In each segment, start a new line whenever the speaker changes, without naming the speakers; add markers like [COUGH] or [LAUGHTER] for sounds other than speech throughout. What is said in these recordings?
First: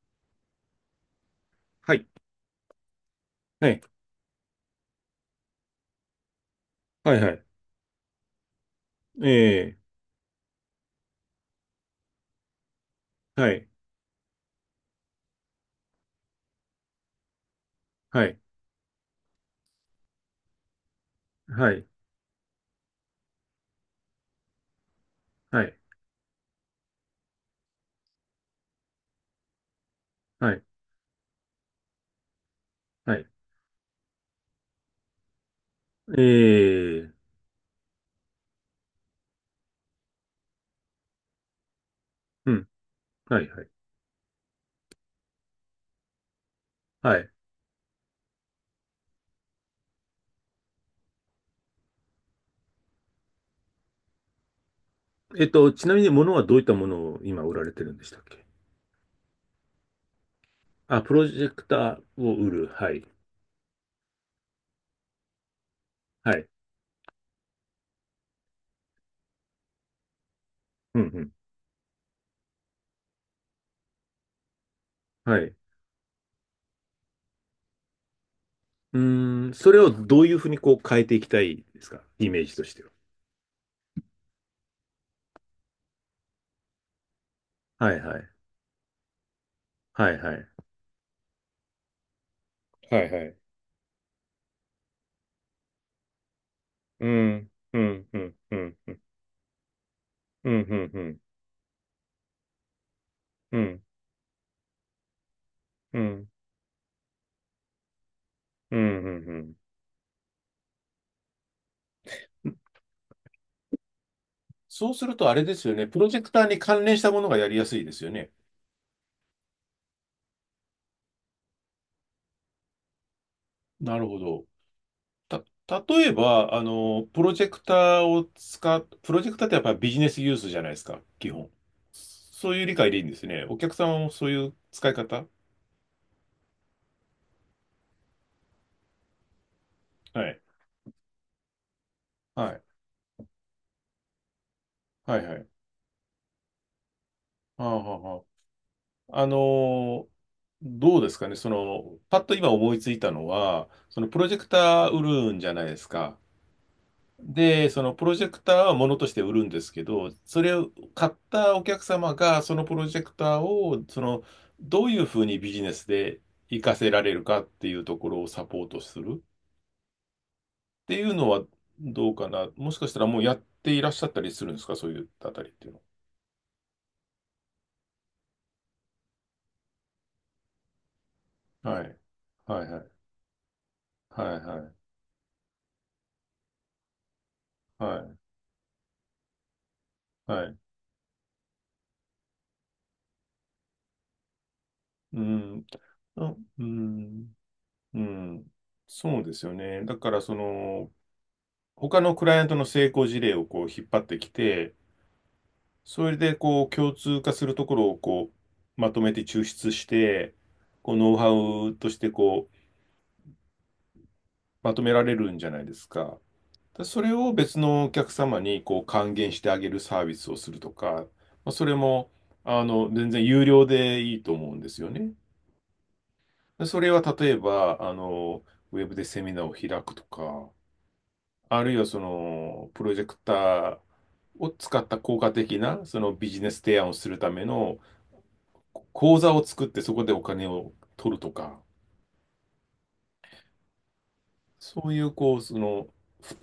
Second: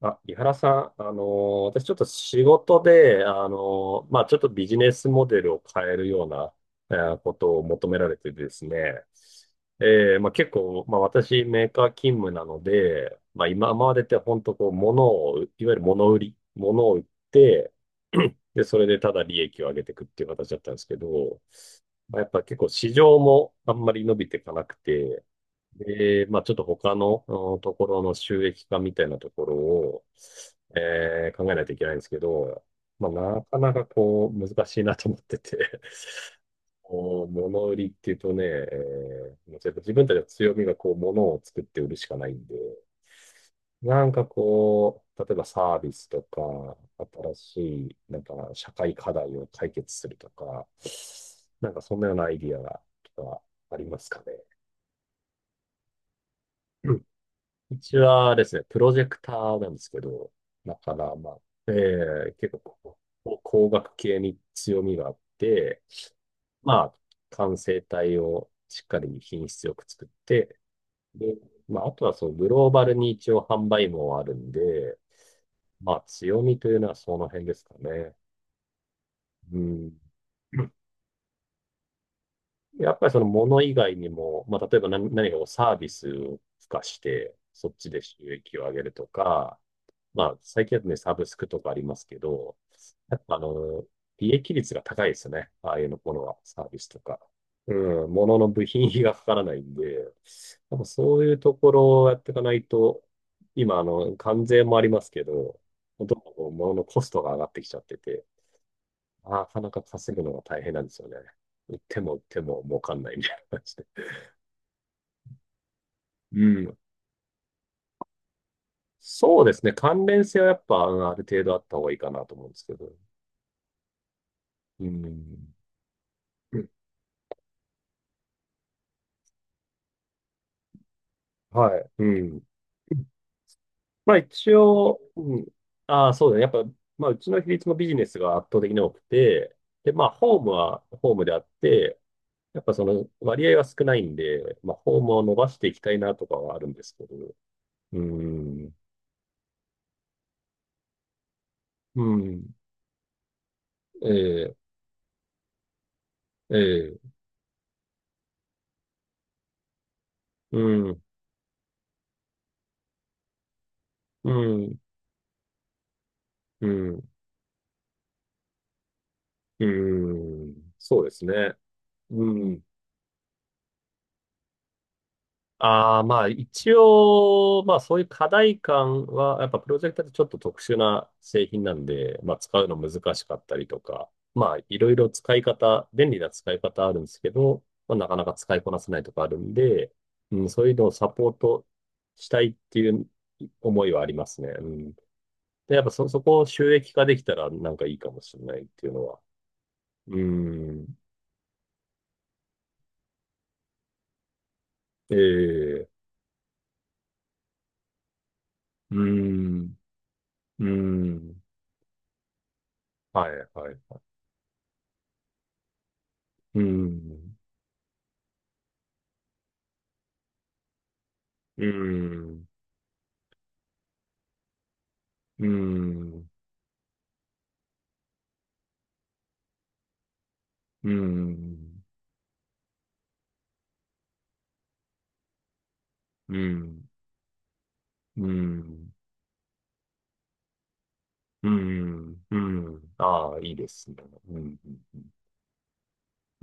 あ、井原さん、私ちょ
は
っと
い。
仕事で、
はい。
ちょっとビジネスモデルを変えるような、
はい。は
こ
い。
とを求められてですね、
ええ。
結構、まあ、私メーカー勤務なので、まあ、
はい。
今までって本当こう、物を、いわゆる物売り、物を売って、
はい。
[CLEARS THROAT] で、それでただ利益を上げていくっていう形だったんですけど、
はい。
まあ、やっぱ結構市場もあんまり伸びていかなくて、
はい。
で、まあ、ちょっと他のところの収益化みたいなところを、
はい。
考えないといけないんですけど、まあ、
はい。
なかなかこう、難しいなと思ってて、
ええ。
こ [LAUGHS] う物売りっていうとね、もうちょっと自分たちの強みがこう、物を作って売るしかないん
う
で、
ん。はい。はい。
なんかこう、例えばサービスとか、
はい。
新しい、なんか社会課題を解決するとか、なんかそんなようなアイディアとかありますかね。
ちなみに物はどういったもの
[LAUGHS]
を今売られ
う
てるん
ち
でしたっ
は
け？
ですね、プロジェクターなんですけど、だか
あ、プ
ら、
ロ
ま
ジ
あ、
ェク
え
ターを売
結
る。
構
は
こ
い。
う、工学系に強みがあって、
はい。
まあ、完成体をしっかり品質よく作って、
うんうん。
で、まあ、あとはそのグローバルに一応販売網はあるんで、
はい。
まあ、強みというのはその辺ですかね。
うーん。
う
それを
ん。
どういうふうにこう変えていきたいですか、イメージとしては？
やっぱりその物以外にも、まあ、例えば何かこうサービスを付加して、そっち
はい
で収
はい。
益を上げるとか、
はい
ま
は
あ、
い。
最近だとね、サブスクとかありますけど、
はい
や
は
っぱ
い。
あの、利益率が高いですよね。ああいうのものは、サービスと
う
か。
ん。
う
うん。
ん、
う
も
ん。
のの
う
部
ん。
品
うん。
費がかからないんで、
うん。
やっぱ
う
そ
ん。
ういうところをやっていかないと、
う
今、
ん。
あの、関税もありますけど、
うん。
ど
う
んどん
ん。
こう物のコストが上がってきちゃってて、
うん。うんう
な
ん。
かなか稼ぐのが大変なんですよね。売っても売っても儲かんないみたいな感じで。
そうするとあれですよね。プロジェクタ
う
ーに
ん。
関連したものがやりやすいですよね。
そうですね。関連性はやっぱ、うん、ある程度あった方がいいかなと思うんですけど。
なるほど。
うん。
た、例えば、あの、プロジェクターってやっぱりビジネスユースじゃないですか、基本。
はい。うん。
そういう理解でいいんですね。お客様も
まあ
そうい
一
う使い
応、
方。
うん。ああ、そうだね。やっぱ、まあうちの比率もビジネスが圧倒的に多くて、で、まあ
は
ホ
い。
ームはホームであって、
は
やっ
い。
ぱその割合は少ないんで、まあホーム
は
を
い
伸
は
ば
い。
していきたいなとかはあるんですけど、
ああ、はあ
う
は
ん。
あ。ーどうですかね。その、
う
パッと
ん。
今思いついたのは、その
え
プロジェク
え、
ター売るんじゃないですか。
ええ、
で、そのプロジェクターはものとして売るんですけど、それ
う
を
ん。
買ったお客様が、そのプロジェクターを、その、
うん。
どういうふうにビジネスで活
う
かせら
ん。
れるかっていうところをサポートするっ
うん。
て
そ
い
うで
う
す
のは
ね。
どう
う
かな。
ん。
もしかしたらもうやっていらっしゃったりするんですか、そういうあたりっていうの
ああ、まあ一応、まあそういう課題感は、やっぱプロジェクターってちょっと特殊な製品な
は？は
ん
い。
で、まあ使
は
う
い
の
はい。
難しかったりとか、
はい
まあ
は
い
い。
ろいろ使い方、便利な使い方あるんですけど、ま
は
あなか
い。
なか使いこなせないとかあるんで、う
は
ん、
い。
そういうのをサポートしたいっていう思いはありますね。うん。
うん。
で、やっぱそ
あ
こを
う
収益化でき
ん。
たらなんかいい
う
かもしれ
ん。
ないっていうの
そ
は。
うですよね。だか
う
ら、その、
ん。
他のクライアントの成功事例をこう引っ張ってきて、
ええ、
それで、こう、共通化するところを、こう、ま
う
とめて抽出
ん。
して、
う
こう、ノウハ
ん。
ウとして、こう、
はい、はい、はい。
まとめられるんじゃないですか。
う
だそれを
ん。
別のお客様に、こう、還元してあげるサービスをするとか、まあ、そ
う
れも、
ん、
あの、全然有料でいいと思うんですよね。
うん、
でそれは、例えば、あの、ウェブでセミナーを開くとか、
うん、う
あるいは、その、プロジェクターを使った効果的な、そのビ
ん、
ジネス提案
う
をするための、
ん、
口座を作ってそこでお金を取ると
う
か、
ん、うん。ああ、いいですね。うん、
そういう、こう、その、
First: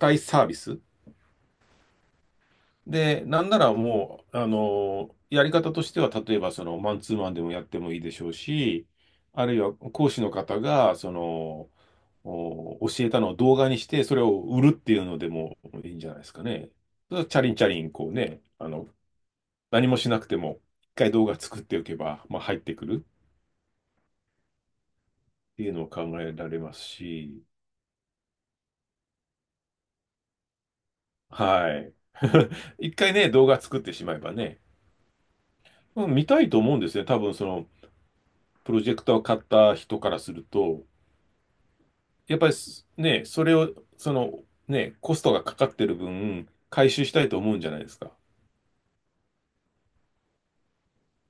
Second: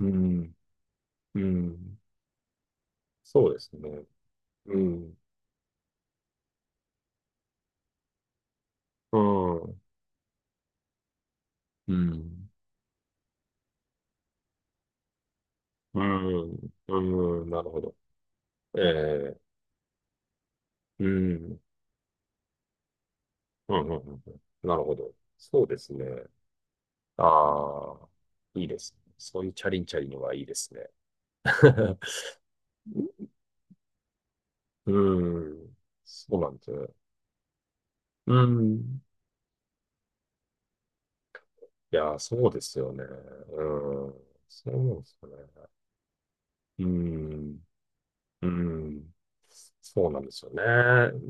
う
帯サービ
ん、
ス
うん。
で、な
そ
ん
う
な
です
ら
ね。
もう、あ
うん、
の、やり方としては、例えば、その、マンツーマンでもやってもいいでしょうし、
う
あるいは
ん、
講師の方が、その、
うん、
お教えたのを動画にして、それを売るっていうのでもいいん
う
じゃないですかね。
ん、
それはチャ
うん、
リン
な
チャ
るほ
リン、
ど。
こうね、あ
え
の、
え、
何もしなくても、一
う
回動画作
ん、
っておけば、まあ、入ってくる
うん、うん、うんなるほど。
って
そう
いう
で
のを
す
考
ね。
えられますし、
ああ、いいですね。そういうチャリンチャリンのはいいですね。
はい。
[LAUGHS]
[LAUGHS] 一回ね、動画作ってしまえばね、
うん、
うん、見
そう
た
な
い
ん
と
です
思う
ね。
んですね。多分その、
う
プロジェ
ん。
クターを買った人からすると、
いやー、
やっ
そ
ぱ
う
り
です
す
よね。
ね、それを、
う
そ
ん。
の、
そ
ね、
うで
コ
す
ス
よ
トがかか
ね。
ってる分、
う
回収したいと思う
ん。
んじゃないですか。
うん。そうなんですよね。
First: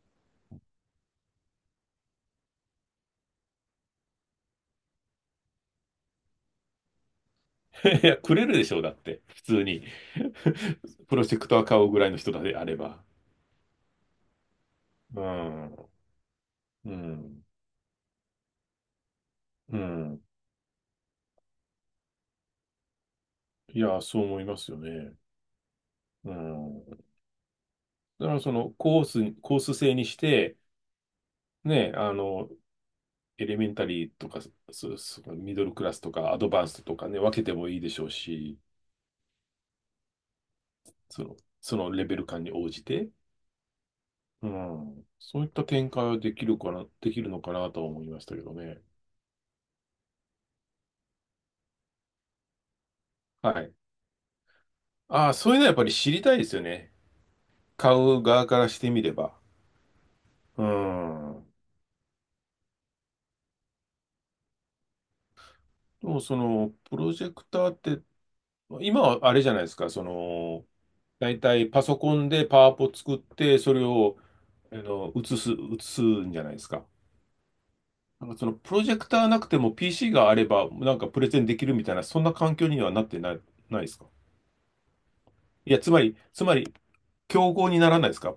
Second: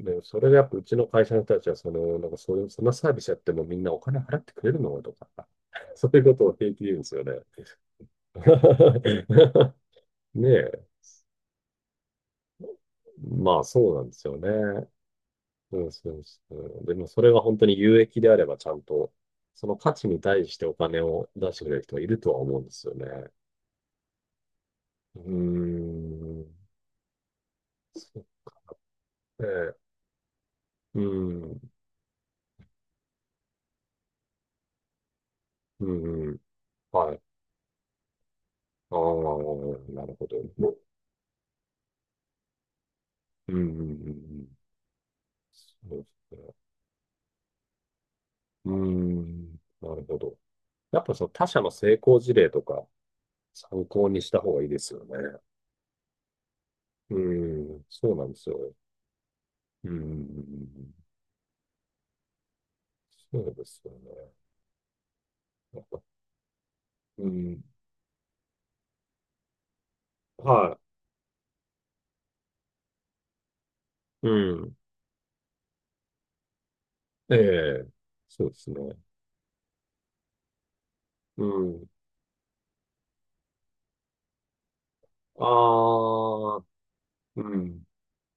で、それがやっぱうちの会社の人たちは、その、なんかそういう、そんなサービスやってもみんなお金払ってくれるのとか、[LAUGHS] そういうことを平気で言うんですよね。
[LAUGHS] いや、くれるでしょう、だって、普通に。
[LAUGHS] ねえ。
[LAUGHS] プロジェクター買うぐらいの人であれば。
まあそうなんですよね。
う
う
ん、
ん、そうそう。
う
でもそれが
ん、
本当に有益であればちゃんと、その
う
価値に
ん。
対してお金を出してくれる人がいるとは思うんですよね。
いや、そう思いますよね。
うー
う
ん。
ん。だからそのコース、
え
コース
え、
制にして、
うん、
ね、あの、エレメンタリーとか、そ、そのミドルク
う
ラスと
ん、う
か、ア
ん、
ドバンストとか
は
ね、
い。
分けてもいいでしょうし、
ああ、なるほど。
その、そのレベル感に応じて、
うん、うん、う
う
ん。
ん、そういった展
そう
開
で
は
す
でき
ね。
るかな、できるのかなとは思いましたけど
う
ね。
ん、なるほど。やっぱその他社の成功事例とか
はい。
参考にした方がいいですよね。
ああ、そういうのはやっぱり知りたいですよね。
うん、
買
そう
う
なんで
側
す
から
よ。
してみれば。
う
う
ん、
ん。
そうですよね。やっぱ、
でもその、プロジ
う
ェク
ん、
ターって、今はあれじゃないですか、その、
は
大体パソコンでパワポ作って、それを、
い、うん、
あの、映すんじゃないですか。
ええ、
なんか
そ
そ
う
の
です
プロジ
ね。
ェクターなくても PC があればなんかプレゼ
う
ンできるみ
ん、
たいな、そんな環境にはなってない、ないですか？いや、つまり、つま
ああ、
り、
う
競合に
ん。
ならないですか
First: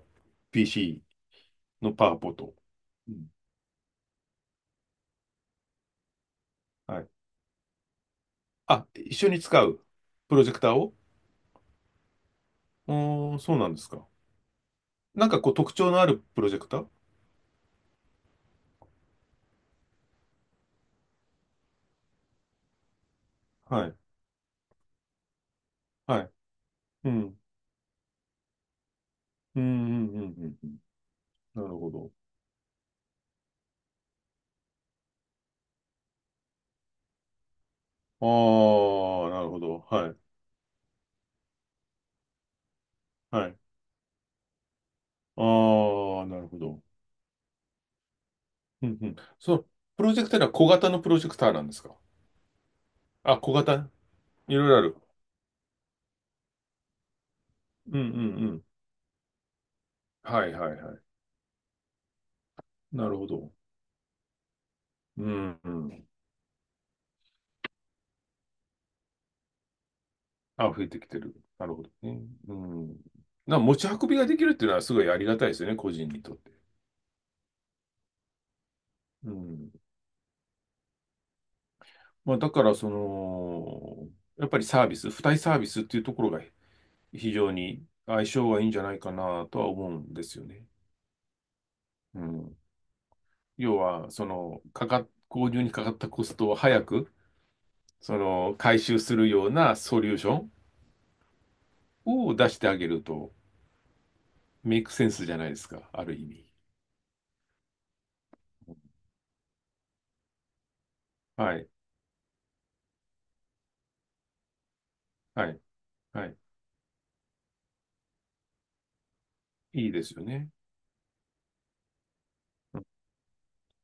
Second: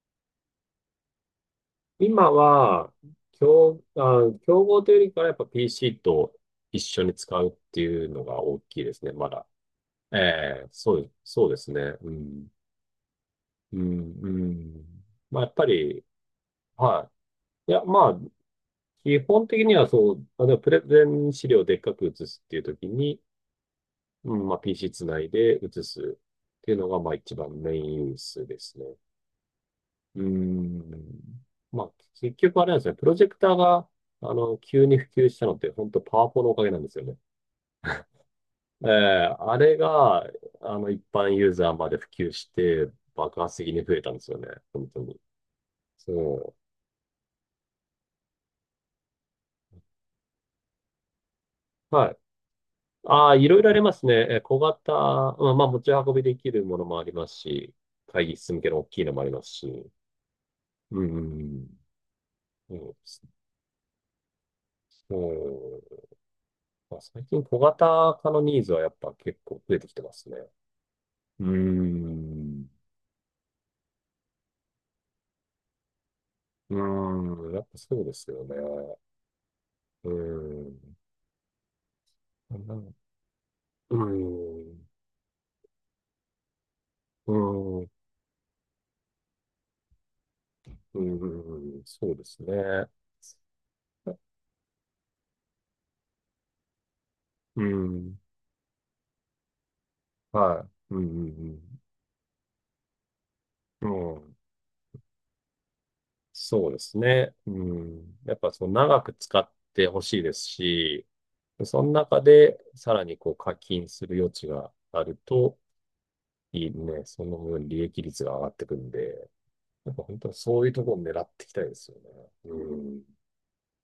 ?PC のパワ
今
ポと。
は、
うん。
競合というよりかはやっぱ PC と一
は
緒
い。
に使うっていうのが大きい
あ、
ですね、
一
ま
緒に
だ。
使うプロジェク
え
ターを。
そうですね。うん。
うーん、そうなん
う
ですか。
ん、うん。
なん
ま
か
あ、や
こ
っ
う
ぱ
特徴の
り、
あるプロジェクター。
はい。いや、まあ、基本的にはそう、あの、プレゼン資料をでっかく写すっていう時に、
はい。
うん、まあ、PC つないで写すっ
はい。
ていうのが、
う
まあ、一
ん。
番メインユースですね。
うん、うん、
う
う
ー
ん、うん。うん。
ん。
なる
ま
ほ
あ、
ど。
結局あれなんですね。プロジェクターが、あの、急に普及したのって、本当パワポのおかげなんですよね。
あ
え
あ、
え、
なる
あ
ほ
れ
ど。は
が、
い。
あの、一般ユーザーまで普及して、爆
は
発
い。
的に増えたんですよね。本当に。
ああ、なる
そ
ほど。うん、うん。その、プロジェクターは小型のプロジェクターなんですか？
う。はい。ああ、
あ、
い
小
ろいろあり
型、
ますね。
い
小
ろいろあ
型、
る。
まあ、まあ、持ち運びできるものもありますし、
うんうん
会議
う
室向
ん。
けの大きいのもありますし。
はいはいはい。
うん。そうで
なる
す
ほ
ね。
ど。
う
うんう
ん、
ん。
まあ最近小型化のニーズはやっぱ結構増えてきてますね。
あ、増えてきてる。
うー
なるほどね。う
ん。
ん。な、持ち運びができるっていうのはすごいありがたいですよね、個人にとって。
うーん。やっぱそうですよね。
うん。
うーん。
まあ、だ
う
から、そ
ん、うー
の、やっぱりサ
ん。
ービス、付帯サービスっていうところが
う
非常
ー
に
ん。
相性がいいんじゃないかなとは思うんですよね。
うーん。そう
う
です
ん。
ね。
要は、その、購入にかかったコストを早く、
う
そ
ん。
の、回収するようなソリューション
はい。うん。
を出してあげると、
うん。うん。
メイクセンスじゃないですか、ある意味。
そうですね。うん。やっぱその長く使ってほしいですし、
はい、
その中でさらにこう課金する余地がある
は
と
い、はい。
いいね。その分利益率が上がってくるんで、
い
や
い
っぱ
です
本
よ
当に
ね。
そういうところを狙っていきたいですよね。う
うん。
ん。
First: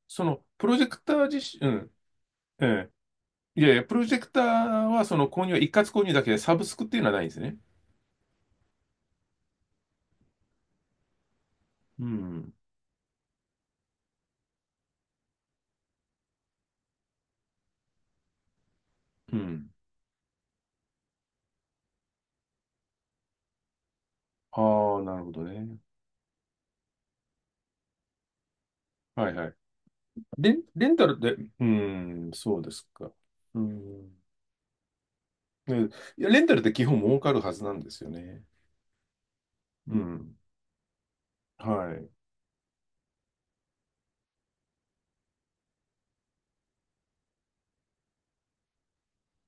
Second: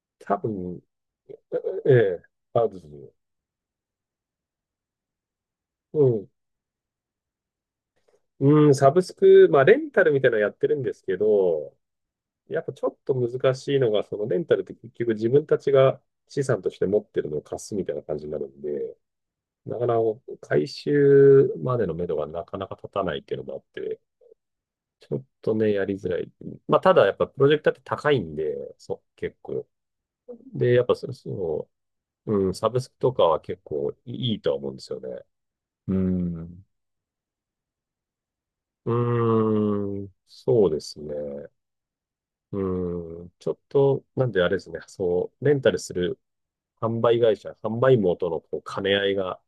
そ
多
の、プロ
分、
ジェクター自身、う
え
ん、
え、あ
え
る、どう
え、いやいや、プロジェクターはその購入は一括購入だけで、サブスクっていうのはないんですね。
うん、うん、サブスク、まあ、レンタルみたいなのやってるんですけど、
うん、
やっぱちょっと難しいのが、そのレンタルって結局自分たちが資産として持ってるのを貸すみたいな感じになるんで、
うん。
なかなか回収までの目処がなかなか立たないっていうのもあって、
ああ、
ちょ
な
っ
るほど
とね、
ね。
やりづらい。まあ、ただやっぱプロジェクターって高いんで、そう、
はい
結
はい。
構。で、やっ
レ
ぱ
ンタルで、うん、
うん、
そう
サ
で
ブ
す
スク
か。
とかは結
う
構
ん。
いいとは思うんですよね。
ね。
う
いや、レンタルっ
ん。
て基本儲かるはずなんですよね。
う
う
ーん、
ん。
そうですね。
はい。
うーん、ちょっと、なんであれですね、そう、レンタルする販売会社、販売網とのこう兼ね合いが、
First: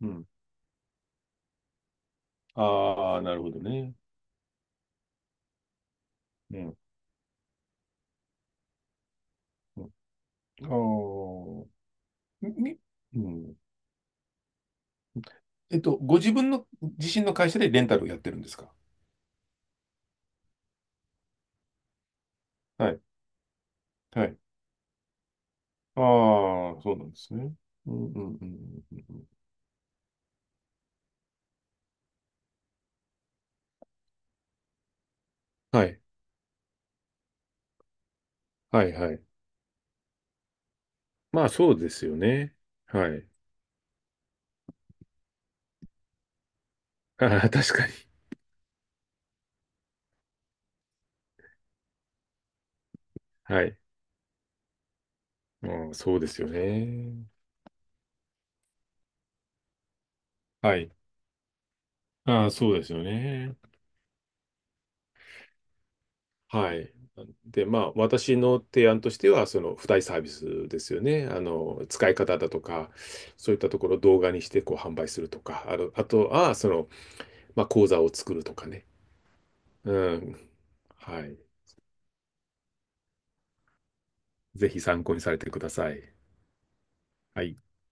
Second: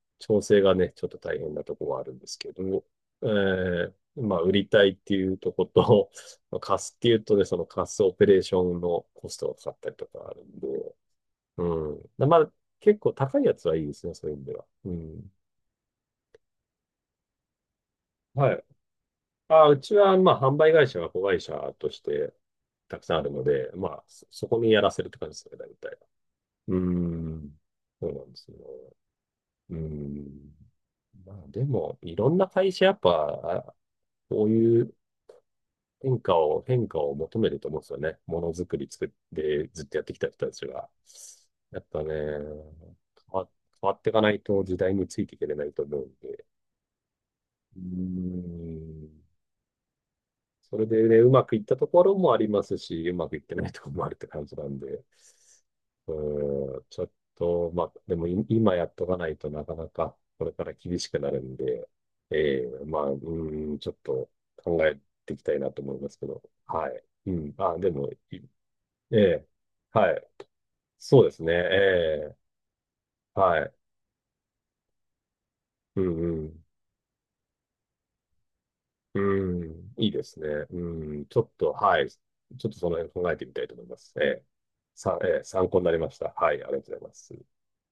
うん。
調整がね、ちょっと大変なところはあるんですけど、
ああ、なるほどね。
まあ、売りたいっていうとこと、[LAUGHS] ま
う
あ
ん。
貸すっていうとね、その貸すオペレーションのコストがかかっ
う
た
ん。
りとかあるんで、
あ
う
あ、
ん。ま
み、
あ、
み
結構
う
高いや
ん。
つはいいですね、そういう意味では。うん。
ご自分の自身の会社でレンタルをやってるんで
は
す
い、
か？
あ、うちは、まあ、販売会社が子会社として
は
た
い。
くさんあるので、まあ、
はい。
そこにやらせるって感じですね、大体。
あ
うー
あ、そうなんですね。
ん。
う
そ
ん
う
う
なん
ん
で
うんう
すよ。
んうんうん。
うーん。まあ、でも、いろんな会社、やっぱ、あこういう
はい。
変化を求めると思うんですよね。ものづく
は
り
い
作っ
はい。
てずっとやってきた人たちが。
まあそう
やっ
で
ぱ
す
ね、
よね。はい。
わ、変わっていかないと時代についていけれないと思うんで。
ああ、確
うー
かに。
ん。それでね、うまくいったところもありますし、うまくいって
は
ない
い。
ところもあるって感じなんで、
まあ
う
そうですよ
ーん、ちょっ
ね。
と、まあ、でも今やっとかないとなかなかこれから
はい。
厳しくなるんで、
ああ、
え
そう
え、
です
ま
よ
あ、う
ね。
ーん、ちょっと考えていきたいなと思いますけど、
は
は
い。
い。うん、
で、
あ、
ま
で
あ
も、い
私の提案と
え
しては、
え
その付帯
は
サー
い。
ビスですよ
そう
ね。
で
あ
すね、
の、使い
え
方だとか、そういっ
は
た
い。
ところを動画にしてこう販売するとか、あの、
う
あと
ん、う
は、
ん。
その、まあ講座を作るとかね。
うん、
う
いいですね。
ん。
う
は
ん、
い。
ちょっと、はい。ちょっとその辺考えてみたいと思います。えー、
ぜひ参考
さ、
にされ
えー
てく
参
だ
考に
さ
なりま
い。
した。はい、ありがとうございます。
はい。